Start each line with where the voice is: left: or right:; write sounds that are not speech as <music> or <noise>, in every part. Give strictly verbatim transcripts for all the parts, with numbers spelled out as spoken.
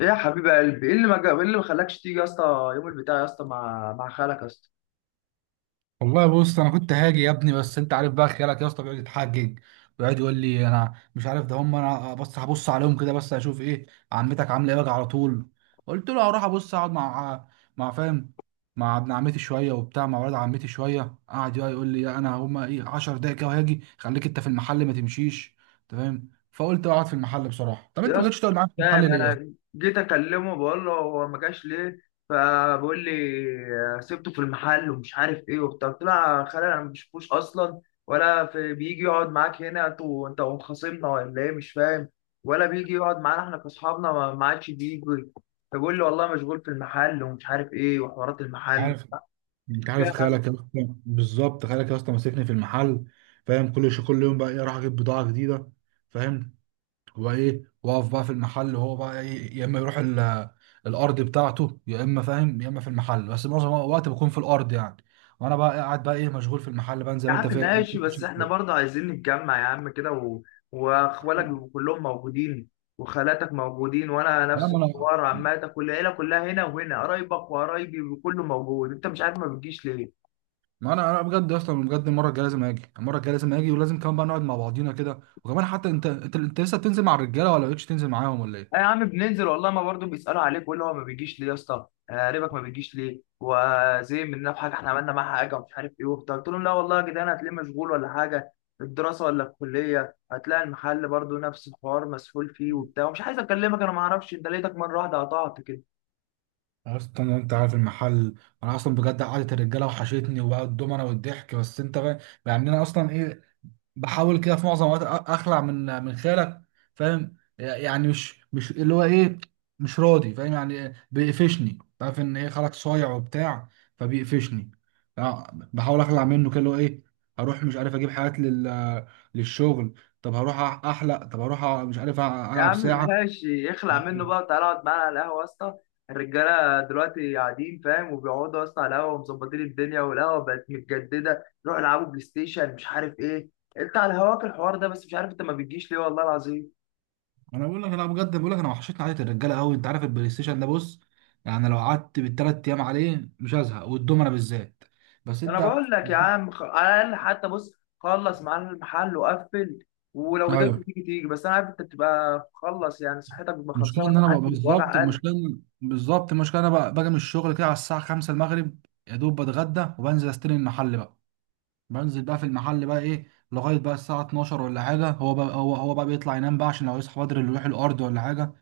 left: ايه يا حبيب قلبي، ايه اللي ما جا، ايه اللي ما خلاكش تيجي يا اسطى يوم البتاع يا اسطى مع مع خالك يا اسطى.
right: والله بص انا كنت هاجي يا ابني، بس انت عارف بقى خيالك يا اسطى بيقعد يتحجج، ويقعد يقول لي انا مش عارف ده. هم انا بس هبص عليهم كده بس اشوف ايه عمتك عامله ايه واجي على طول. قلت له هروح ابص اقعد مع مع فاهم مع ابن عمتي شويه وبتاع، مع ولاد عمتي شويه. قعد يقعد يقول لي لا، انا هم ايه، 10 دقايق كده وهاجي، خليك انت في المحل ما تمشيش. انت فاهم؟ فقلت اقعد في المحل بصراحه. طب انت
left: يا
right: ما
left: اسطى
right: جيتش تقعد
left: مش
right: معايا في
left: فاهم،
right: المحل ليه يا اسطى؟
left: انا جيت اكلمه بقول له هو ما جاش ليه، فبيقول لي سبته في المحل ومش عارف ايه وبتاع. قلت له يا خالي انا ما بشوفوش اصلا، ولا في بيجي يقعد معاك هنا انت وانت وخصمنا ولا ايه، مش فاهم. ولا بيجي يقعد معانا احنا كاصحابنا، ما ما عادش بيجي، فبيقول لي والله مشغول في المحل ومش عارف ايه وحوارات المحل.
right: عارف انت عارف خالك يا اسطى، بالظبط. خالك يا اسطى ماسكني في المحل، فاهم؟ كل شيء. كل يوم بقى ايه، اروح اجيب بضاعه جديده، فاهم؟ وايه، واقف بقى في المحل، وهو بقى ايه، يا اما يروح ال- الارض بتاعته، يا اما فاهم يا اما في المحل، بس معظم الوقت بكون في الارض يعني. وانا بقى إيه، قاعد بقى ايه، مشغول في المحل بقى، زي
left: يا
right: ما انت
left: عم
right: فاهم، زي ما
left: ماشي،
right: انت
left: بس
right: شايف
left: احنا
right: كده.
left: برضه عايزين نتجمع يا عم كده، و... واخوالك بيبقوا كلهم موجودين وخالاتك موجودين، وانا
right: لا،
left: نفس
right: ما انا
left: الحوار، عماتك والعيله كلها هنا، وهنا قرايبك وقرايبي وكله موجود، انت مش عارف ما بتجيش ليه.
right: ما انا انا بجد اصلا، بجد المره الجايه لازم اجي، المره الجايه لازم اجي، ولازم كمان بقى نقعد مع بعضينا كده. وكمان حتى انت انت انت لسه بتنزل مع الرجاله ولا بقتش تنزل معاهم ولا ايه؟
left: آه يا عم بننزل والله، ما برضه بيسألوا عليك ويقول هو ما بيجيش ليه يا اسطى، آه، قريبك ما بيجيش ليه، وزي مننا في حاجه احنا عملنا معاه حاجه ومش عارف ايه وبتاع. قلت لهم لا والله يا جدعان هتلاقيه مشغول ولا حاجه، الدراسه ولا الكليه، هتلاقي المحل برضه نفس الحوار مسحول فيه وبتاع، ومش عايز اكلمك، انا ما اعرفش انت لقيتك مره واحده قطعت كده.
right: اصلا انت عارف المحل. انا اصلا بجد قعدت الرجاله وحشتني وبقى الدومنه والضحك، بس انت بقى، يعني انا اصلا ايه، بحاول كده في معظم الوقت أ- اخلع من من خيالك، فاهم؟ يعني مش مش اللي هو ايه، مش راضي، فاهم؟ يعني بيقفشني، عارف ان ايه، خالك صايع وبتاع، فبيقفشني. آه، بحاول اخلع منه كده، اللي هو ايه، هروح مش عارف اجيب حاجات لل للشغل، طب هروح احلق، طب هروح أ- مش عارف أ-
left: يا
right: العب
left: عم
right: ساعه.
left: ماشي، اخلع منه بقى وتعالى اقعد معانا على القهوة يا اسطى. الرجالة دلوقتي قاعدين فاهم، وبيقعدوا يا اسطى على القهوة ومظبطين الدنيا، والقهوة بقت متجددة، روح العبوا بلاي ستيشن مش عارف ايه، انت على هواك الحوار ده، بس مش عارف انت ما بتجيش ليه والله العظيم.
right: انا بقول لك، انا بجد بقول لك، انا وحشتني قعده الرجاله قوي. انت عارف البلاي ستيشن ده؟ بص، يعني لو قعدت بالثلاث ايام عليه مش هزهق، والدومنه بالذات. بس
left: انا
right: انت،
left: بقول لك يا عم، خ، على الاقل حتى بص، خلص معانا المحل وقفل، ولو قدرت
right: ايوه،
left: تيجي تيجي، بس انا عارف انت بتبقى خلص يعني، صحتك بتبقى خلصانه
right: المشكله ان انا
left: لحد
right: بقى بالظبط
left: وجع قلب.
right: المشكله إن- بالظبط المشكله انا بقى باجي من الشغل كده على الساعه خمسه المغرب. يا دوب بتغدى وبنزل استلم المحل بقى. بنزل بقى في المحل بقى ايه لغايه بقى الساعه اتناشر ولا حاجه. هو بقى هو هو بقى بيطلع ينام بقى، عشان لو يصحى بدري اللي يروح الارض ولا حاجه،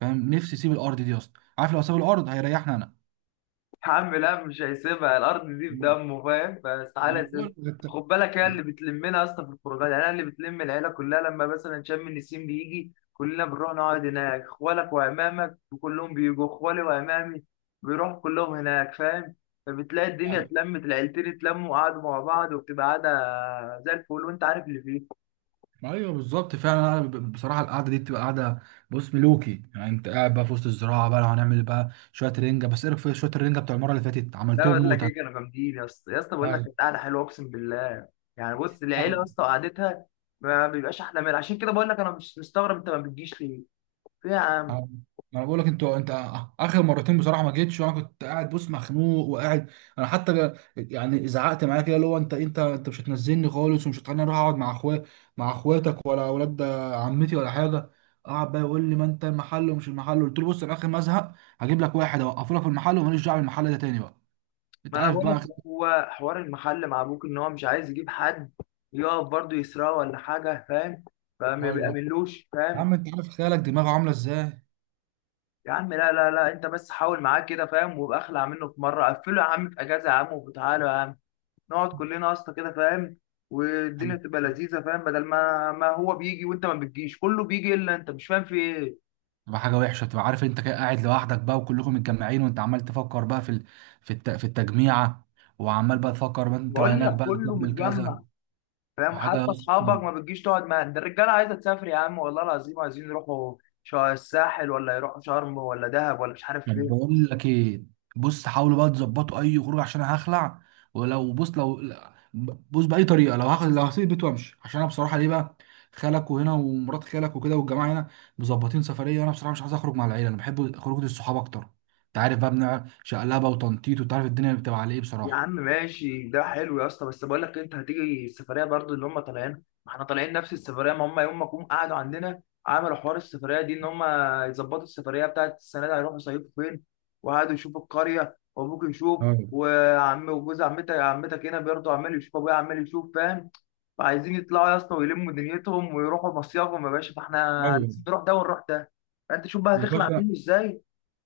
right: فاهم؟ نفسي يسيب الارض دي اصلا، عارف لو ساب الارض هيريحني انا.
left: يا عم لا، مش هيسيبها الارض دي، في
right: ما
left: دمه فاهم، فاستحاله
right: أنا
left: يسيبها.
right: بقول لك،
left: خد بالك، هي اللي بتلمنا اصلا في الخروجات، يعني انا اللي بتلم العيله كلها، لما مثلا شم النسيم بيجي كلنا بنروح نقعد هناك، اخوالك وعمامك وكلهم بيجوا، اخوالي وعمامي بيروحوا كلهم هناك فاهم، فبتلاقي الدنيا
right: انت
left: اتلمت، العيلتين اتلموا وقعدوا مع بعض، وبتبقى قاعده زي الفل، وانت عارف اللي فيه.
right: ايوه بالظبط. فعلا أنا ب- بصراحه القعده دي بتبقى قعده، بص، ملوكي. يعني انت قاعد بقى في وسط الزراعه بقى، لو هنعمل بقى شويه رنجه، بس ايه رايك في شويه الرنجه بتوع المره اللي فاتت،
left: لا
right: عملتهم
left: بقول لك
right: موتة.
left: ايه، كانوا جامدين يا اسطى، يا اسطى بقول لك
right: ايوه
left: كانت قاعده حلوه اقسم بالله. يعني بص العيله يا اسطى قعدتها ما بيبقاش احلى منها، عشان كده بقول لك انا مش مستغرب انت ما بتجيش ليه، ليه يا
right: أنا،
left: عم؟
right: ما انا بقول لك انتوا انت، اخر مرتين بصراحه ما جيتش، وانا كنت قاعد بص، مخنوق وقاعد. انا حتى جا- يعني زعقت معايا كده، اللي هو انت انت انت مش هتنزلني خالص، ومش هتخليني اروح اقعد مع اخويا، مع اخواتك ولا اولاد عمتي ولا حاجه. قعد بقى يقول لي ما انت المحل ومش المحل. قلت له بص، انا اخر ما ازهق هجيب لك واحد اوقفه لك في المحل، وماليش دعوه بالمحل ده تاني بقى. انت
left: ما انا
right: عارف
left: بقول لك،
right: بقى.
left: هو حوار المحل مع ابوك ان هو مش عايز يجيب حد يقف برضه يسرقه ولا حاجه فاهم، فما
right: ايوه
left: بيأمنلوش
right: يا
left: فاهم.
right: عم، انت عارف خيالك دماغه عامله ازاي.
left: يا عم لا لا لا، انت بس حاول معاه كده فاهم، وابقى اخلع منه في مره، قفله يا عم في اجازه يا عم، وتعالوا يا عم نقعد كلنا يا اسطى كده فاهم، والدنيا تبقى لذيذه فاهم، بدل ما ما هو بيجي وانت ما بتجيش، كله بيجي الا انت، مش فاهم في ايه.
right: تبقى حاجه وحشه، تبقى عارف انت كده قاعد لوحدك بقى وكلكم متجمعين، وانت عمال تفكر بقى في ال- في الت- في التجميعه، وعمال بقى تفكر بقى انت
left: بقول
right: هناك
left: لك
right: بقى
left: كله
right: تعمل كذا
left: متجمع فاهم، وحتى
right: وحاجه.
left: اصحابك ما بتجيش تقعد معاهم، ده الرجاله عايزه تسافر يا عم والله العظيم، عايزين يروحوا شا- الساحل، ولا يروحوا شرم ولا دهب ولا مش عارف
right: طب
left: فين.
right: بقول لك ايه، بص حاولوا بقى تظبطوا اي خروج عشان انا هخلع. ولو بص، لو لا، بص باي طريقه، لو هاخد، لو هسيب البيت وامشي، عشان انا بصراحه ليه بقى، خالك وهنا ومرات خالك وكده والجماعه هنا مظبطين سفريه، وانا بصراحه مش عايز اخرج مع العيله، انا بحب خروج الصحاب اكتر. انت عارف بقى بنع شقلبه وتنطيط، وتعرف الدنيا بتبقى على ايه
left: يا
right: بصراحه.
left: عم ماشي ده حلو يا اسطى، بس بقول لك إيه، انت هتيجي السفريه برضو اللي هم طالعين؟ ما احنا طالعين نفس السفريه، ما هم يوم ما جم قعدوا عندنا عملوا حوار السفريه دي، ان هم يظبطوا السفريه بتاعت السنه دي هيروحوا يصيفوا فين، وقعدوا يشوفوا القريه، وابوك يشوف،
right: اه
left: وعم وجوز عمتك، عمتك هنا برضه عمال يشوف، ابويا عمال يشوف فاهم، فعايزين يطلعوا يا اسطى ويلموا دنيتهم ويروحوا مصيافهم يا باشا، فاحنا
right: ايوه
left: لازم نروح ده ونروح ده. فانت شوف بقى
right: يا
left: هتخلع
right: باشا.
left: منه ازاي،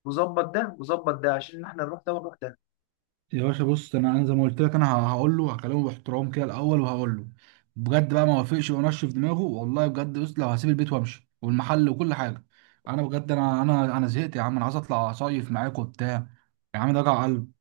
left: وظبط ده وظبط ده عشان احنا نروح ده ونروح ده.
right: يا باشا بص، انا انا زي ما قلت لك، انا ه- هقول له، هكلمه باحترام كده الاول، وهقول له بجد بقى. ما وافقش وانشف دماغه، والله بجد، بص لو هسيب البيت وامشي، والمحل وكل حاجه. انا بجد، انا انا انا زهقت يا عم، انا عايز اطلع اصيف معاك وبتاع. يا عم ده وجع قلب.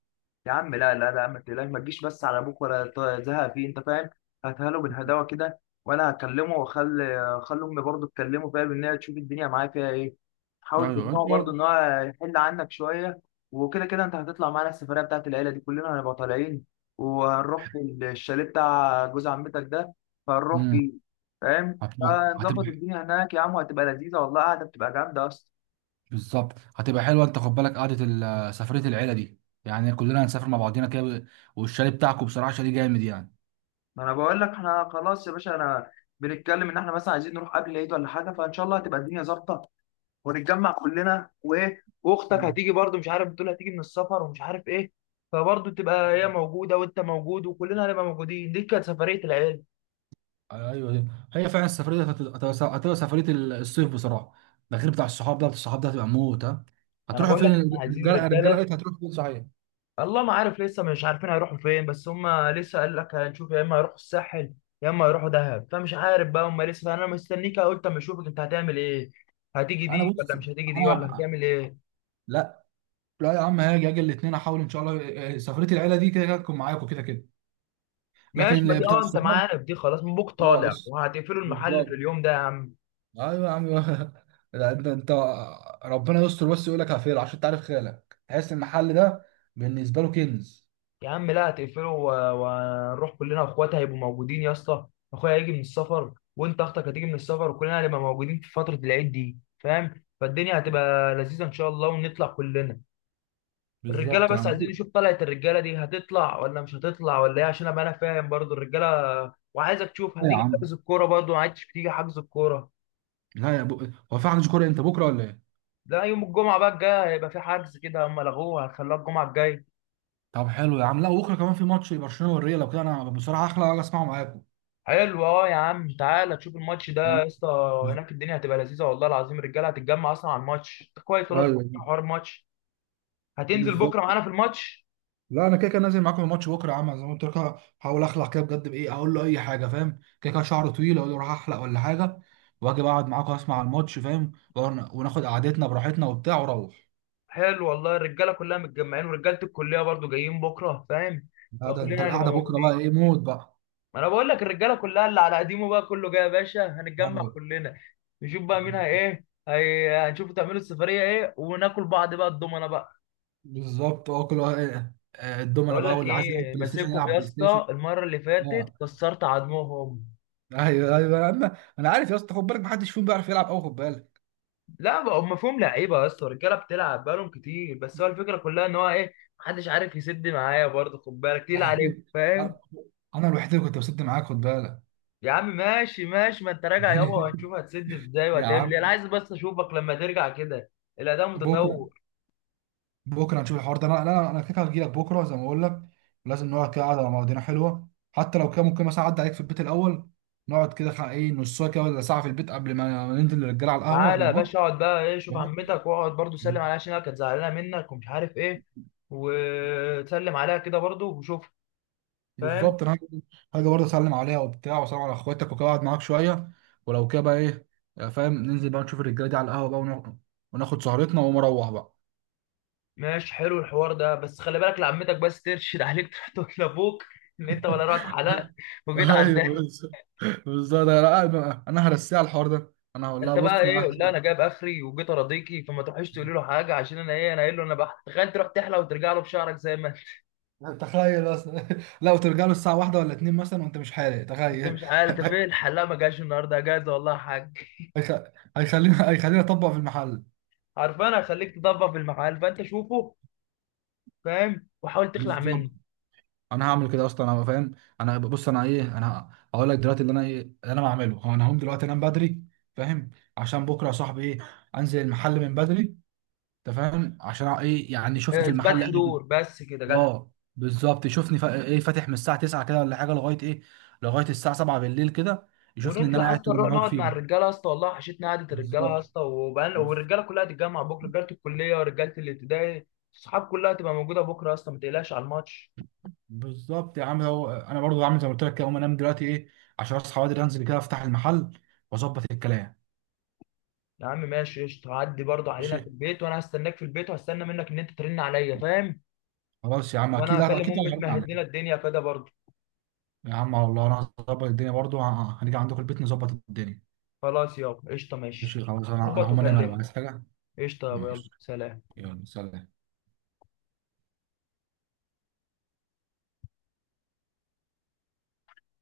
left: يا عم لا لا لا، ما تقلقش، ما تجيش بس على ابوك ولا ت- تزهق فيه انت فاهم، هاتها له بالهداوه كده، وانا هكلمه واخلي آه، اخلي امي برضه تكلمه فاهم، ان هي تشوف الدنيا معاه فيها ايه، حاول
right: ايوه
left: تقنعه
right: انت،
left: برضه ان هو يحل عنك شويه. وكده كده انت هتطلع معانا السفريه بتاعت العيله دي، كلنا هنبقى طالعين، وهنروح في الشاليه بتاع جوز عمتك ده، فهنروح
right: امم،
left: فيه فاهم،
right: هتبقى،
left: فنظبط
right: هتبقى
left: الدنيا هناك يا عم، وهتبقى لذيذه والله، قاعده بتبقى جامده اصلا.
right: بالظبط هتبقى حلوه. انت خد بالك قعده ال- سفريه العيله دي، يعني كلنا هنسافر مع بعضينا كده. والشاليه بتاعكم بصراحه شاليه جامد يعني.
left: ما انا بقول لك احنا خلاص يا باشا، انا بنتكلم ان احنا مثلا عايزين نروح قبل العيد ولا حاجه، فان شاء الله هتبقى الدنيا ظابطه، ونتجمع كلنا، وايه، واختك هتيجي برضو، مش عارف بتقول هتيجي من السفر ومش عارف ايه، فبرضو تبقى هي موجوده وانت موجود، وكلنا هنبقى موجودين، دي كانت سفريه العيد.
right: ايوه أيوة. هي فعلا السفريه دي هتبقى، هتبقى- هتبقى سفريه الصيف بصراحه. ده غير بتاع الصحاب، ده بتاع الصحاب ده هتبقى موت. ها،
left: انا
right: هتروحوا
left: بقول لك
right: فين
left: احنا عايزين
right: الرجاله؟ الرجاله
left: رجاله،
right: قالت هتروحوا فين صحيح؟
left: الله ما عارف لسه مش عارفين هيروحوا فين، بس هم لسه قال لك هنشوف، يا اما هيروحوا الساحل يا اما هيروحوا دهب، فمش عارف بقى هم لسه، فانا مستنيك قلت اما اشوفك انت هتعمل ايه، هتيجي
right: انا
left: دي ولا
right: بص،
left: مش هتيجي دي ولا
right: انا
left: هتعمل ايه.
right: لا. لا يا عم هاجي، اجي الاثنين احاول ان شاء الله إيه، سفريه العيله دي كده كده تكون معاكم كده كده. لكن
left: ماشي، ما
right: اللي
left: دي
right: بتاع
left: اه، انت
right: الصحاب،
left: معانا في دي خلاص، مبوك
right: اه
left: طالع
right: اس-
left: وهتقفلوا المحل في
right: بالظبط.
left: اليوم ده يا عم.
right: ايوه يا عم <laughs> لا، انت انت ربنا يستر، بس يقول لك هفير عشان تعرف خالك تحس المحل ده بالنسبه له كنز.
left: يا عم لا، هتقفلوا، و- وهنروح كلنا، اخواتي هيبقوا موجودين يا اسطى، اخويا هيجي من السفر، وانت اختك هتيجي من السفر، وكلنا هنبقى موجودين في فترة العيد دي فاهم، فالدنيا هتبقى لذيذة ان شاء الله، ونطلع كلنا. الرجالة
right: بالظبط يا
left: بس
right: عم.
left: عايزين نشوف، طلعت الرجالة دي هتطلع ولا مش هتطلع ولا ايه، عشان ابقى انا فاهم برضو الرجالة، وعايزك تشوف
right: إيه يا
left: هتيجي
right: عم؟
left: حجز الكورة برضو، ما عادش بتيجي حجز الكورة.
right: لا يا بو... هو في عندك كوره امتى، بكره ولا ايه؟
left: لا يوم الجمعة بقى الجاية هيبقى في حجز كده، هم لغوه، هتخلوها الجمعة الجاية.
right: طب حلو يا عم. لا بكره كمان في ماتش برشلونه والريال، لو كده انا بصراحه احلى اجي اسمعه معاكم،
left: حلو، اه يا عم، تعالى تشوف الماتش ده
right: فاهم؟
left: يا اسطى، هناك الدنيا هتبقى لذيذه والله العظيم، الرجاله هتتجمع اصلا على الماتش ده كويس، والله في
right: ايوه
left: حوار الماتش، هتنزل بكره
right: بالظبط.
left: معانا في الماتش.
right: لا انا كده كده نازل معاكم الماتش بكره يا عم، زي ما قلت لك. هحاول اخلع كده بجد، بايه اقول له اي حاجه، فاهم؟ كده كده شعره طويل، اقول له راح احلق ولا حاجه، واجي بقعد معاكم اسمع الماتش، فاهم؟ ون- وناخد قعدتنا براحتنا وبتاع واروح.
left: حلو والله، الرجاله كلها متجمعين، ورجاله الكليه برضو جايين بكره فاهم،
right: لا ده انت
left: فكلنا هنبقى
right: القعده بكره بقى
left: موجودين.
right: ايه موت بقى.
left: ما انا بقول لك الرجاله كلها اللي على قديمه بقى كله جاي يا باشا، هنتجمع
right: أيوة.
left: كلنا، نشوف بقى مين هي ايه هي، هنشوف تعملوا السفريه ايه، وناكل بعض بقى الضمنه بقى.
right: بالظبط، اه كل واحد- آه، الدومنه
left: بقول
right: بقى،
left: لك
right: واللي عايز يلعب
left: ايه،
right: بلاي ستيشن
left: ماسكهم
right: يلعب
left: يا
right: بلاي ستيشن.
left: اسطى المره اللي فاتت،
right: آه.
left: كسرت عضمهم.
right: ايوه ايوه، انا انا عارف يا اسطى. خد بالك محدش فيهم بيعرف يلعب قوي، خد بالك.
left: لا بقى هم فيهم لعيبه يا اسطى، الرجاله بتلعب بقالهم كتير، بس هو
right: <laughs>
left: الفكره كلها ان هو ايه، محدش عارف يسد معايا برضه، خد بالك تقيل عليهم
right: يعني
left: فاهم.
right: انا الوحيد اللي كنت بسد معاك، خد بالك.
left: يا عم ماشي ماشي، ما انت راجع يابا،
right: <laughs>
left: وهنشوف هتسد ازاي
right: يا
left: وهتعمل ايه، انا
right: عم
left: عايز بس اشوفك لما ترجع كده، الاداء
right: بكره،
left: متطور.
right: بكره نشوف الحوار ده. انا انا انا كده هجي لك بكره زي ما بقول لك. لازم نقعد كده قعده مع بعضنا حلوه، حتى لو كان ممكن مثلا اعدي عليك في البيت الاول، نقعد كده خ- ايه نص ساعه كده ولا ساعه في البيت، قبل ما ننزل للرجاله على القهوه قبل
left: تعالى يا
right: الماتش،
left: باشا، اقعد بقى ايه، شوف عمتك واقعد برضه سلم
right: فاهم؟
left: عليها، عشان هي كانت زعلانه منك ومش عارف ايه، وتسلم عليها كده برضه، وشوف فاهم.
right: بالظبط انا هاجي، هاجي برضه اسلم عليها وبتاع، واسلم على اخواتك وكده، اقعد معاك شويه. ولو كده بقى ايه، آه، فاهم، ننزل بقى نشوف الرجاله دي على القهوه بقى، وناخد، وناخد سهرتنا، واقوم اروح بقى.
left: ماشي حلو الحوار ده، بس خلي بالك لعمتك، بس ترشد عليك تروح تقول لابوك ان انت ولا رحت حلقت
right: <laughs>
left: وجيت
right: ايوه
left: عندها.
right: بالظبط. بالظبط انا قاعد بقى- انا هرسيها على الحوار ده. انا هقول لها
left: انت بقى
right: بص انا
left: ايه، قول لها
right: هحلق.
left: انا جايب اخري وجيت ارضيكي، فما تروحيش تقولي له حاجه، عشان انا ايه، انا قايل له انا بحت، تخيل تروح تحلق وترجع له بشعرك زي ما انت.
right: تخيل اصلا. <laughs> لا وترجع له الساعه واحدة ولا اتنين مثلا وانت مش حالق،
left: <laughs> انت
right: تخيل.
left: مش عارف انت فين الحلاق، ما جاش النهارده جاز والله يا حاج.
right: <laughs> هيخ- هيخليني هيخليني اطبق في المحل.
left: عارفان هخليك تطبق في المحل، فانت شوفه فاهم، وحاول تخلع منه.
right: بالظبط انا هعمل كده اصلا، انا فاهم. انا بص، انا ايه، انا هقول لك دلوقتي اللي انا ايه، اللي انا بعمله هو انا هقوم دلوقتي انام بدري، فاهم؟ عشان بكره يا صاحبي ايه، انزل المحل من بدري. انت فاهم عشان ايه؟ يعني شوفني
left: اه،
right: في
left: اثبات
right: المحل قاعد-
left: حضور بس كده جدع.
right: اه بالظبط، شوفني فا- ايه فاتح من الساعه تسعه كده ولا حاجه، لغايه ايه، لغايه الساعه سبعه بالليل كده، يشوفني ان انا
left: ونطلع
right: قاعد
left: اصلا
right: طول
left: نروح
right: النهار
left: نقعد مع
right: فيه.
left: الرجاله يا اسطى، والله وحشتنا قعده الرجاله يا
right: بالظبط.
left: اسطى، وبقى- والرجاله كلها هتتجمع بكره، رجاله الكليه ورجاله الابتدائي، الصحاب كلها هتبقى موجوده بكره يا اسطى، ما تقلقش على الماتش.
right: بالظبط يا عم، هو انا برضو عامل زي ما قلت لك كده، اقوم انام دلوقتي ايه عشان اصحى بدري، انزل كده افتح المحل واظبط الكلام.
left: يا عم ماشي قشطة، هعدي برضه
right: ماشي،
left: علينا في البيت، وانا هستناك في البيت، وهستنى منك ان انت ترن عليا فاهم،
right: خلاص يا عم،
left: وانا
right: اكيد
left: هكلم
right: اكيد
left: امي
right: هنعرض
left: تمهد لنا
right: عليك.
left: الدنيا كده برضه.
right: يا عم والله انا هظبط الدنيا برضو، ه- هنيجي عندكم البيت نظبط الدنيا.
left: خلاص يابا قشطة،
right: ماشي،
left: ماشي،
right: خلاص، انا أنا
left: ظبط
right: هقوم انام. انا بقى
left: وكلمني.
right: عايز حاجه.
left: قشطة يابا، يلا
right: ماشي،
left: سلام.
right: يلا سلام.